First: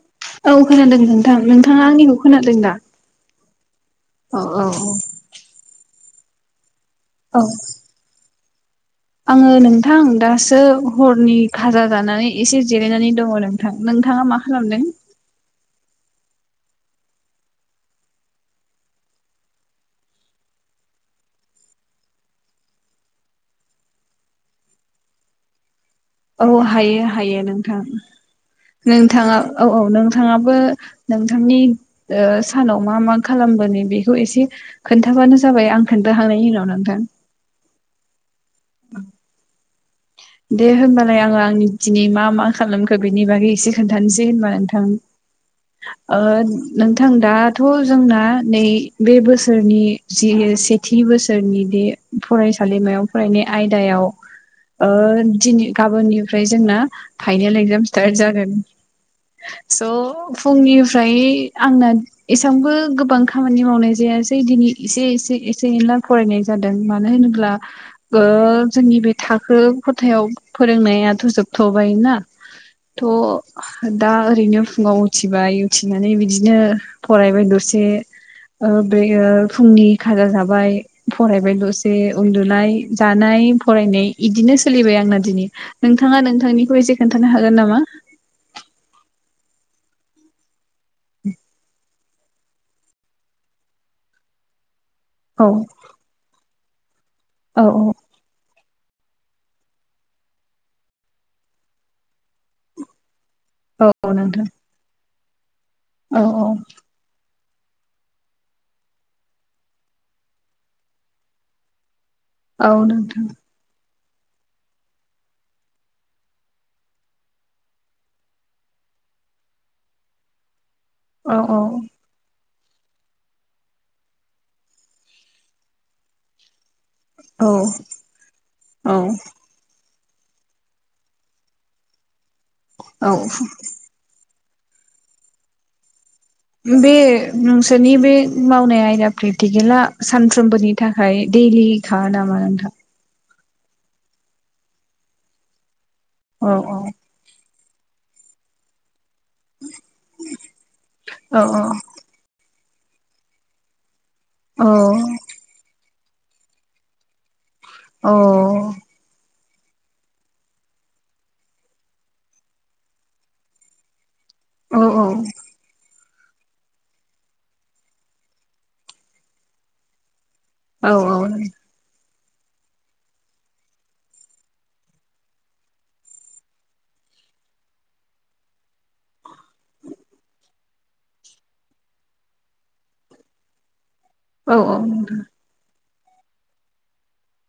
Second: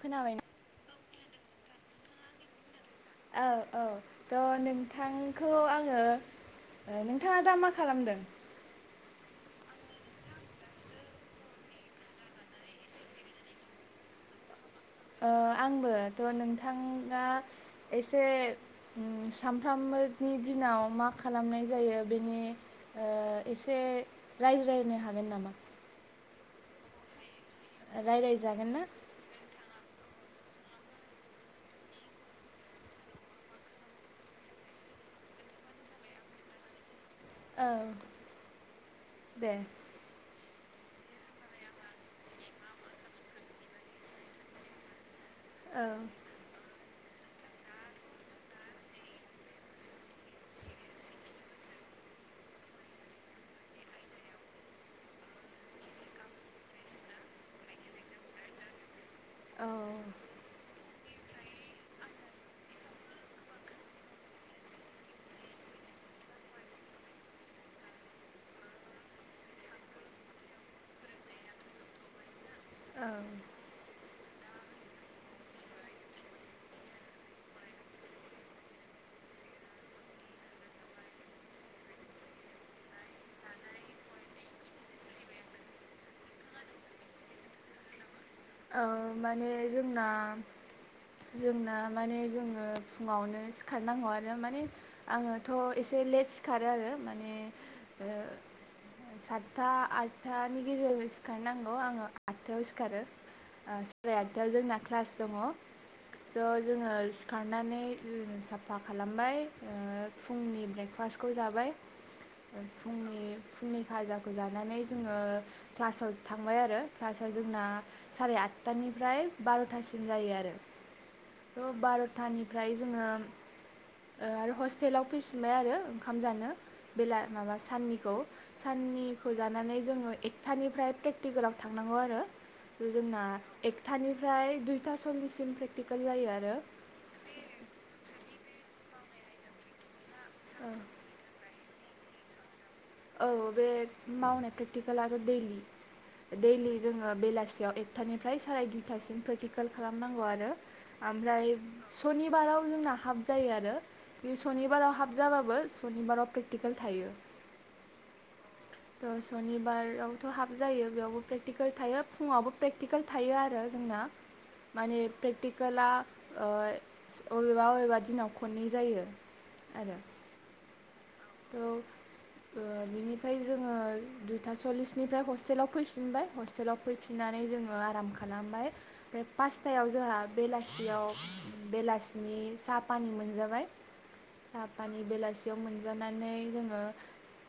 खोनाबायना औ खोनादों नोंथां नोंथाङा आंनिखौ खोनादों दा औ औ औ थ' औ नोंथांखौ आङो औ नोंथाङा दा मा खालामदों आङो नोंथां दासो हरनि खाजा जानानै एसे जिरायनानै दङ नोंथां नोंथाङा मा खालामदों आंबो थ' नोंथाङा एसे सामफ्राम नि दिनाव मा खालामनाय जायो बेनि एसे रायज्लाय। नो हागोन नामा? औ हायो हायो नोंथां रायज्लायजागोन ना नोंथाङा औ औ नों नोंथाङाबो नोंथांनि ओ सानाव मा मा खालामबोनि बेखौ एसे खोन्था। खोन्थाबानो जाबाय आं खोन्थाखांनायनि उनाव नोंथां। औ। [unintelligible] [unintelligible] दे होनबालाय आङो आं दिनै मा मा खालामखो बेनि बागै एसे खोनथानोसै होनबा नोंथां। औ ओ नोंथां दाथ' जोंना नै बे बोसोरनि जि सेथि बोसोरनि बे फरायसालिमायाव फरायनाय आयदायाव ओ दिनि गाबोननिफ्राय जोंना फाइनाल एक्जाम स्टार जागोन। औ स' फुंनि फ्राय आंना एसेबांबो गोबां खामानि मावनाय जायासै दिनै एसे एसे एसे फरायनाय जादों मानो होनोब्ला जोंनि बे खो ख'थायाव फोरोंनायाथ' जोबथ'बाय ना थ' दा ओरैनो फुङाव उथिबाय उथिनानै बिदिनो फरायबाय दरसे बे फुंनि खाजा जाबाय फरायबाय दसे उन्दुनाय जानाय फरायनाय इदिनो सोलिबाय आंना दिनै नोंथाङा नोंथांनिखौ एसे खोन्थानो हागोन नामा औ माने जोंना जोंना माने जोङो फुङावनो सिखारनांगौ आरो माने आङोथ' एसे लेस खारो आरो माने औ-औ। साटथा आटथानि गेजेराव सिखारनांगौ आङो आटथायाव सिखारो। ओ औ औ सोरि नोंथां आटथायाव' जोंना क्लास दङ औ स' औ जोङो सिखारनानै रुम साफा खालामबाय फुंनि ब्रेकफास्टखौ जाबाय। औ नोंथां फुंनि-फुंनि भाजाखौ जानानै जोङो क्लासाव थांबाय आरो क्लासा जोंना सारि आटथानिफ्राय बारथासिम जायो आरो औ औ ट बारथानि ओमफ्राय जोङो ओ आरो हस्टेलाव फैफिनबाय आरो ओंखाम जानो। बेला औ माबा साननिखौ औ साननिखौ जानानै जोङो एकथानिफ्राय प्रेकटिकेलाव थांनांगौ आरो औ जोंना एकथानिफ्राय दुइथा सल्लिससिम प्रेक्टिकेल जायो आरो बे नोंसोरनि औ बे मावनाय आयदा प्रेक्टिकेला सानफ्रोमबोनि थाखाय दैयेलिखा नामा नोंथां? औ बे मावनाय प्रेक्टिकेला आरो दैलि औ दैलि जोङो बेलासियाव एकथानिफ्राय साराय दुइथासिम प्रेकटिकेल खालामनांगौ आरो ओमफ्राय औ सनिबाराव जोंना हाब जायो आरो बे औ सनिबाराव हाब जाबाबो सनिबाराव प्रेक्टिकेल थायो। अ [unintelligible] सनिबारावथ' हाब जायो बेयावबो प्रेकटिकेल थायो फुङावबो प्रेकटिकेल थायो आरो जोंना। माने औ प्रेक्टिकेला ओ अबेबा अबेबा दिनाव खननै जायो आरो। औ औ नों ओ बिनिफ्राय जोङो दुइथा सल्लिसनिफ्राय हस्टेलाव फैफिनबाय हस्टेलाव फैफिन नानै जोङो आराम खालामबाय ओमफ्राय पासतायाव जोंङा बेलासेयाव बेलासे नि साहा पानि मोनजाबाय औ साहा पानि बेलासेयाव मोनजानानै जानानै जोङो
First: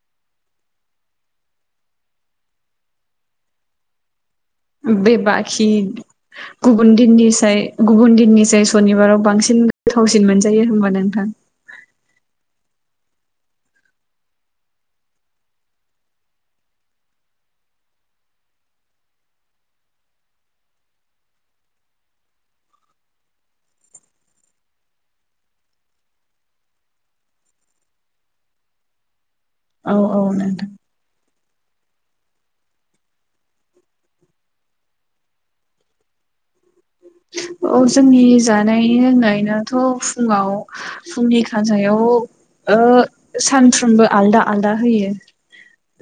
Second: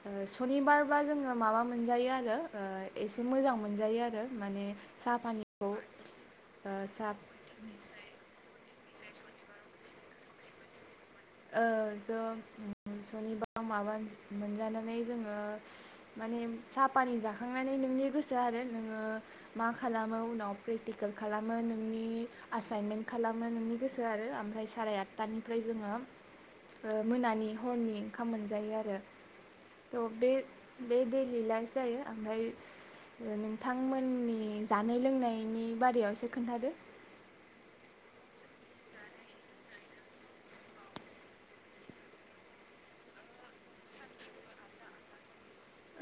ओ सनिबारबा जोङो माबा मोनजायो आरो ओ एसे मोजां मोनजायो आरो। माने बे साहा पानिखौ बाखि गुबुन सा दिननिसाय गुबुन दिननिसाय सनिबाराव बांसिन गोथावसिन मोनजायो होनबा नों औ जब सनिबा माबा मोनजानानै जोङो माने साहा पानि जाखांनानै नोंनि गोसो आरो नोङो मा खालामो उनाव प्रेकटिकेल खालामो नोंनि आसा एसेनमेन्ट खालामो नोंनि गोसो आरो ओमफ्राय सारे आटथानिफ्राय जोङो ओ मोनानि हरनि ओंखाम मोनजायो आरो। औ औ त' बे नोंथां बे देलि लाइफ जायो ओमफ्राय नोंथांमोननि जानाय लोंनायनि बारायाव एसे खोन्थादो। [inaudible] औ जोंनि जानाय लोंनायाथ' फुङाव फुंनि खाजायाव ओ सानफ्रोमबो आलदा आलदा होयो।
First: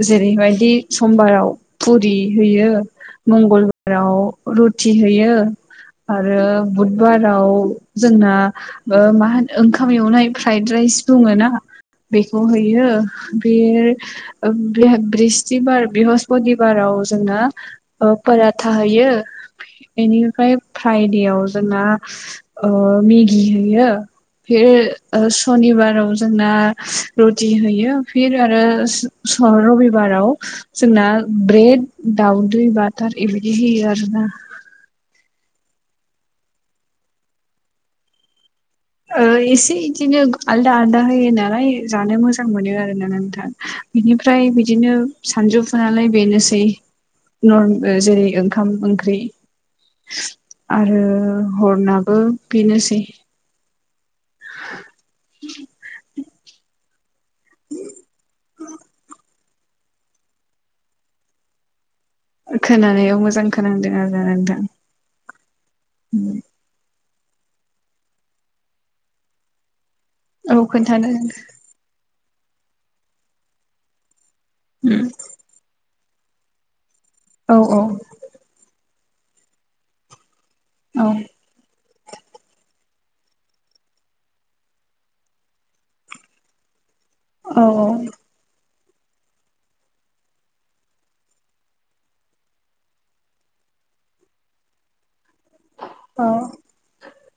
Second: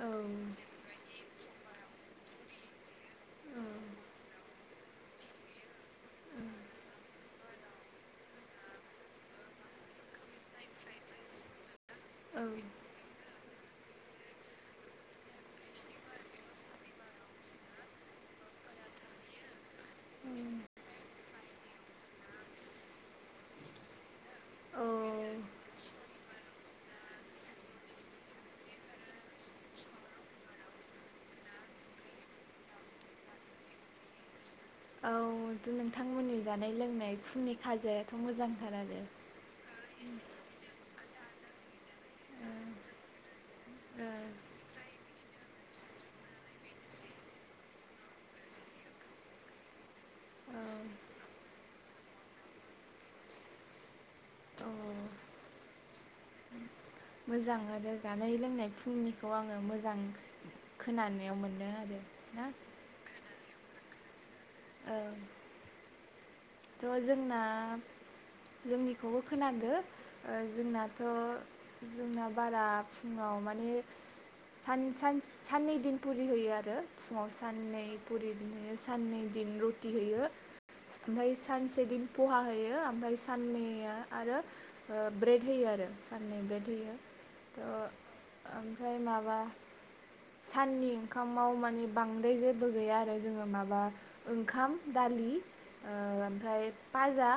औ जेरै बायदि समबाराव पुरि होयो औ मंगलबाराव रुटि होयो आरो औ बुधबाराव जोंना ओ मा होनो ओंखाम एवनाय फ्राइ राइस बुङोना बेखौ औ औ होयो बे ओ ब्रि ब्रिस्तिबाराव बेहस्पतिबाराव जोंना ओ फोरा थाहोयो बेनिफ्राय फ्रायदेयाव जोंना ओ मेगि हैयो फिर ओ सु सनिबाराव जोंना रुटि होयो फिर आरो रबिबाराव जोंना ब्रेड दाउदै बाटार एबायदि होयो आरो ना। औ नोंथांमोननि जानाय लोंनाय फुंनि खाजायाथ' मोजां ओ एसे इदिनो आलदा आलदा हो होयो नालाय जानो मोजां मोनो आरो ना नोंथां ओ बिनिफ्राय बिदिनो सानजौफु नालाय बेनोसै नरम जेरै ओ ओंखाम ओंख्रि ओ आरो हरनाबो बेनोसै औ [inaudible] मोजां आरो जानाय लोंनाय फुंनिखौ आङो मोजां खोनानायाव मोनदों आरो। ना खोनानायाव मोजां खोनादों आरो नोंथां। ओ उम त' जोंना जोंनिखौबो खोनादों ओ औ जोंनाथ' खोन्थानो जोंना बारा फुङाव माने सान सान साननै दिन पुरि होयो आरो फुङाव औ साननै पुरि होयो। साननै दिन रुटि होयो औ ओमफ्राय से दिन पहा होयो ओमफ्राय साननैया आरो ब्रेड होयो आरो साननै ब्रेड होयो। त' औ ओमफ्राय माबा साननि ओंखामाव माने बांद्राय जेबो गैया आरो जोङो माबा ओंखाम दालि औ भाजा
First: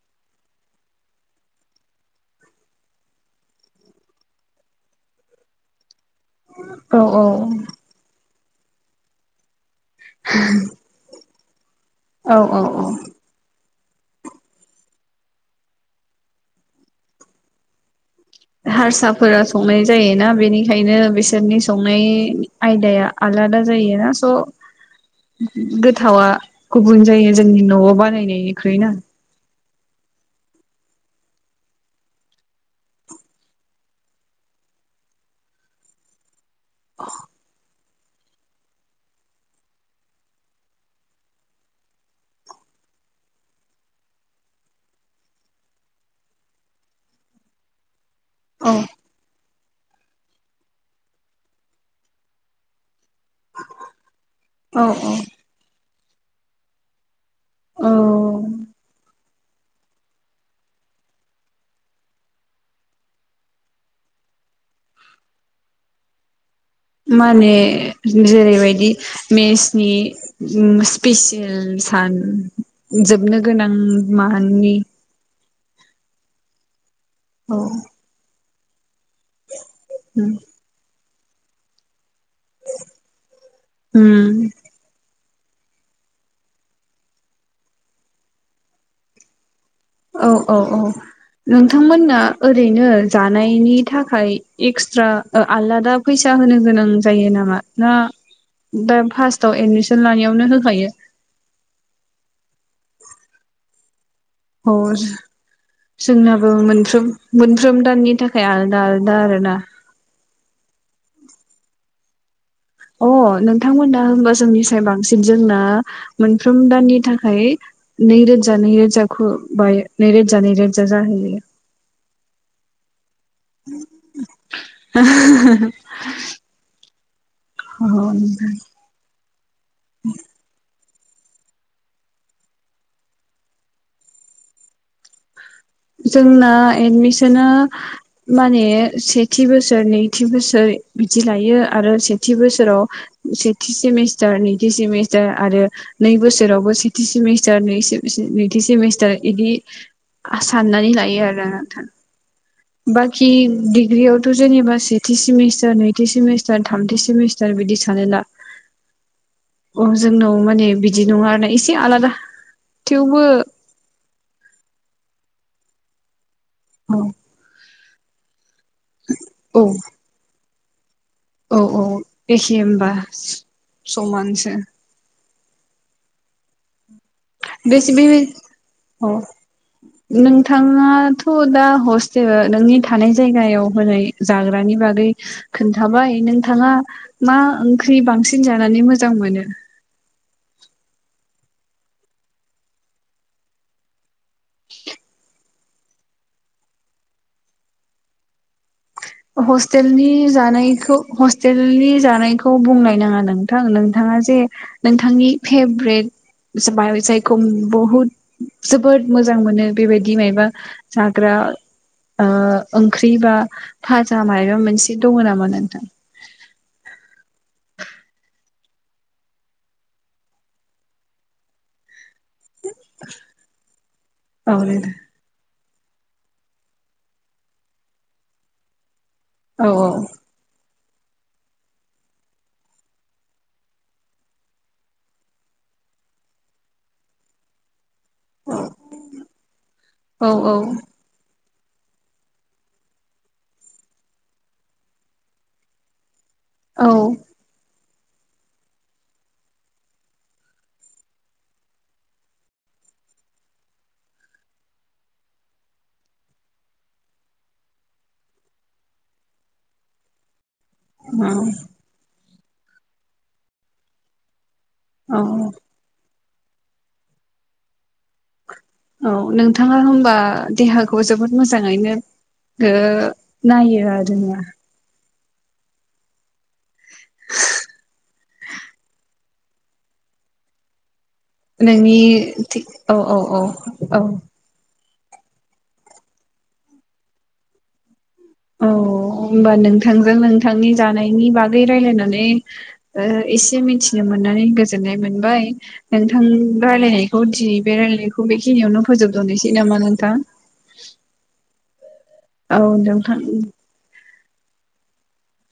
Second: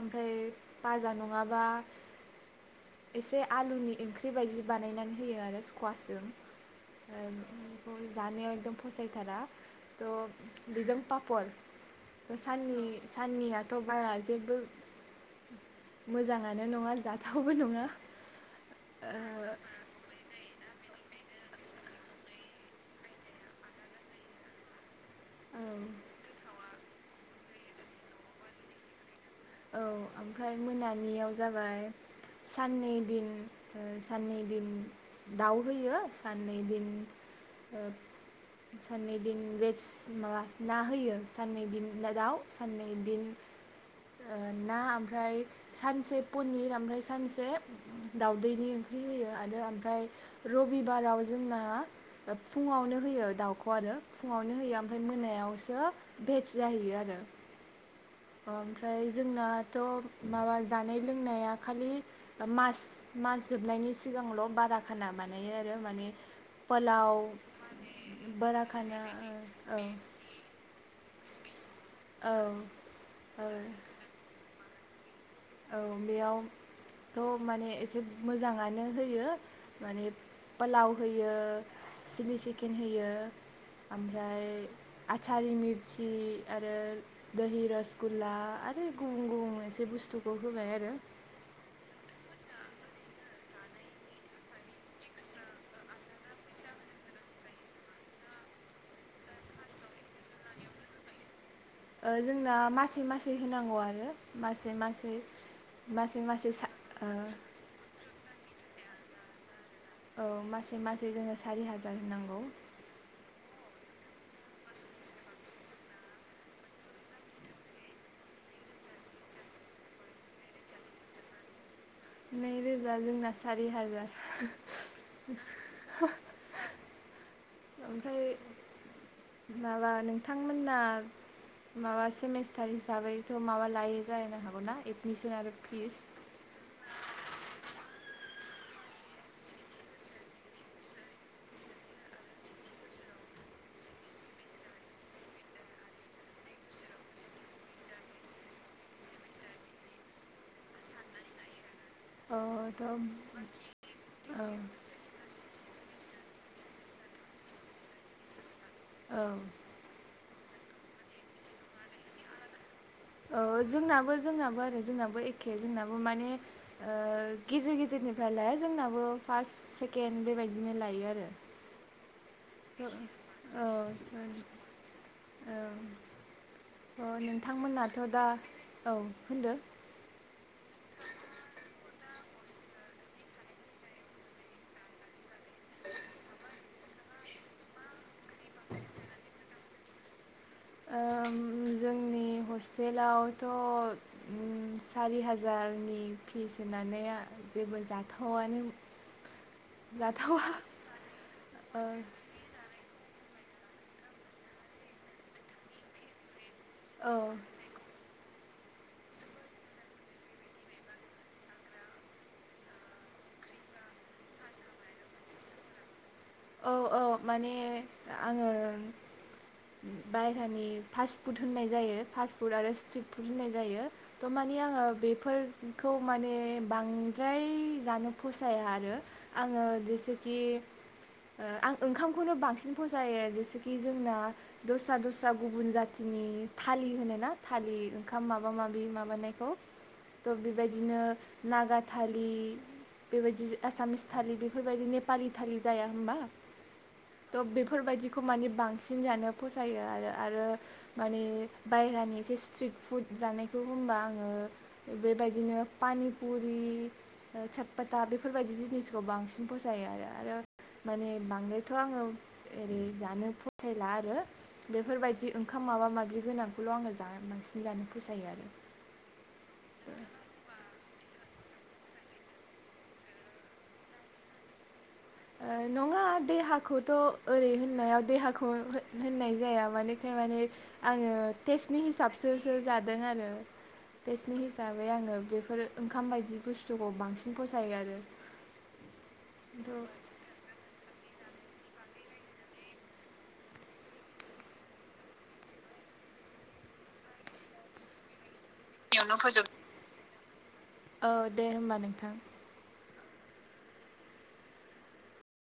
ओमफ्राय भाजा नङाबा एसे आलुनि ओंख्रि बायदि बानायनानै होयो आरो स्कवास जों औ ओ बेखौ जानायाव एकदम फसायथारा। त बेजों पापर औ औ साननि साननिया त' बारा जेबो मोजाङानो नङा जाथावबो नङा। ओ हारसाफोरा संनाय जायोना बेनिखायनो बिसोरनि संनाय आयदाया आलादा जायोना स' औ गोथावा गुबुन जायो जोंनि न'आव बानायनायनिख्रुइना औ ओमफ्राय मोनानियाव जाबाय साननै दिन ओ साननै दिन दाउ होयो [unintelligible] औ साननै दिन भेज माबा ना होयो साननै दिन ना दाउ साननै दिन [unintelligible] ओ ना ओमफ्राय सानसे पनिर ओमफ्राय सानसे दाउदैनि औ ओंख्रि होयो आरो ओमफ्राय रबिबाराव जोंना फुङावनो होयो दाउखौ आरो फुङावनो होयो औ ओमफ्राय औ मोनायावसो भेज जाहैयो आरो औ ओमफ्राय जोंनाथ' माबा जानाय लोंनाया खालि मास मास जोबनायनि सिगांल' बारा खाना बानायो आरो माने पोलाव माने बारा जेरैबायदि खाना औ मेसनि स्पेसिल सान औ जोबनो औ गोनां माननि औ बेयावथ' औ माने एसे मोजाङानो होयो माने पोलाव होयो सिलि चिकेन होयो उम ओमफ्राय आचारि मिरचि आरो दोहि रसगुल्ला आरो गुबुन-गुबुन एसे औ बुस्थुखौ औ होबाय औ आरो नोंथांमोना ओरैनो जानायनि थाखाय एक्सट्रा आलादा फैसा होनो गोनां जायोनामा नामा ना दा फासटआव एदमिसन लानायावनो होखायो ओ जोंना मासे-मासे होनांगौ आरो मासै मासै मासै मासै जोंनाबो सा मोनफ्र ओ मोनफ्रोम दाननि थाखाय आलादा दा आरोना औ मासेै मासेै जोङो सारि हाजार होनांगौ अ नोंथांमोना होनबा जोंनिफ्राय बांसिन जोंना मोनफ्रोम दाननि थाखाय नैरोजा नैरोजाखौ [inaudible] नैरोजा नैरोजा जाहैयो नैरोजा जोंना सारि हाजार ओमफ्राय अ माबा नोंथांमोनना माबा सेमिस्टार हिसाबैथ' माबा लायो जाहैनो हागौना एदमिसन आरो फिस जोंना एडमिसना माने सेथि बोसोर नैथि बोसोर बिदि लायो आरो सेथि बोसोराव सेथि सेमिस्टार नैथि सेमिस्टार आरो नै बोसोरावबो सेथि सेमिस्टार नै सेमिस्टार नैथि सेमिस्टार बिदि साननानै लायो आरो नोंथां औ थ' बाखि डिग्रियावथ' औ जेनेबा सेथि सेमिस्टार थि सेमिस्टार थामथि सेमिस्टार बिदि सानो दा औ अ जोंनाव माने बिदि नङा आरो ना इसे आलादा थेवबो जोंनाबो जोंनाबो आरो जोंनाबो एखे जोंनाबो माने गेजेर गेजेर [inaudible] निफ्राय लाया जोंनाबो फार्स्ट औ सेकेणड बेबायदिनो लायो आरो औ औ एखे होमबा औ समानसो औ औ बेसे नोंथांमोनाथ' बे दा औ होनदो नोंथाङाथ' दा हस्प जेनेबा नोंनि थानाय जायगायाव होनाय जाग्रानि बागै खोन्थाबाय नोंथाङा मा ओंख्रि बांसिन जानानै मोजां मोनो जों [inaudible] हस्टेलावथ' सारि हाजारनि फिस होनानै जेबो जाथावानो हस्टेलनि जाथावा जानायखौ हस्टेलनि जानायखौ बुंनाय नाङा नों नोंथां नोंथाङा जे नोंथांनि फेबरेट औ जायखौ बुहुद जोबोद मोजां मोनो बेबायदि मायबा जाग्रा ओ ओंख्रि बा भाजा मायबा मोनसे दङ नामा नोंथां? औ औ माने आङो बायहेरानि फास्ट फुड होननाय जायो फास्ट फुड आरो स्ट्रिट फुड होननाय जायो थ' औ माने आङो बेफोर खौ माने बांद्राय जानो फसाया आरो आङो औ जेसेखि ओ आं [inaudible] ओंखामखौनो बांसिन फसायो जेसेखि जोंना दस्रा दस्रा गुबुन जाथिनि थालि होनो ना थालि ओंखाम माबा माबि माबानायखौ औ त' बेबायदिनो नागा थालि बेबायदि एसामिस थालि बेफोरबायदि नेपालि थालि जाया होमबा औ त' बेफोरबायदि खौ माने बांसिन जानो फसायो आरो आरो माने बायहेरानि एसे स्ट्रिट फुड जानायखौ होनबा आङो बेबायदिनो पानिपुरि साबपाता बेफोरबायदि जिनिसखौ बांसिन फसायो आरो आरो माने औ बांद्रायथ' आङो ओरै जानो फसायला आरो बेफोरबायदि औ ओंखाम माबा माबि गोनांखौल' आङो बांसिन जानो फसायो आरो थाङा होमबा देहाखौ जोब बहुद मोजाङैनो ओ नायो आरो ना नङा देहाखौथ' ओरै होननायाव देहा खौथ' होननाय जाया माने आं टेस्टनि नोंनि हिसाबैसो औ जादों औ आरो औ औ टेस्टनि हिसाब ओमफ्राय आङो बेफोर ओंखाम बायदि बुस्थुखौ बांसिन फसायो आरो अ होमबा खिन्थु नोंथांजों नों बिथांनि जानायनि बागै रायलायनानै ओ एसे मिथिनो मोननानै गोजोननाय मोनबाय नोंथां रायलायनायखौ दिनै बे रायलायनायखौ बेखिनियावनो बेयावनो फोजोब फोजोबथ'नोसै नामा नोंथां औ दे होम्बा नोंथां औ नोंथां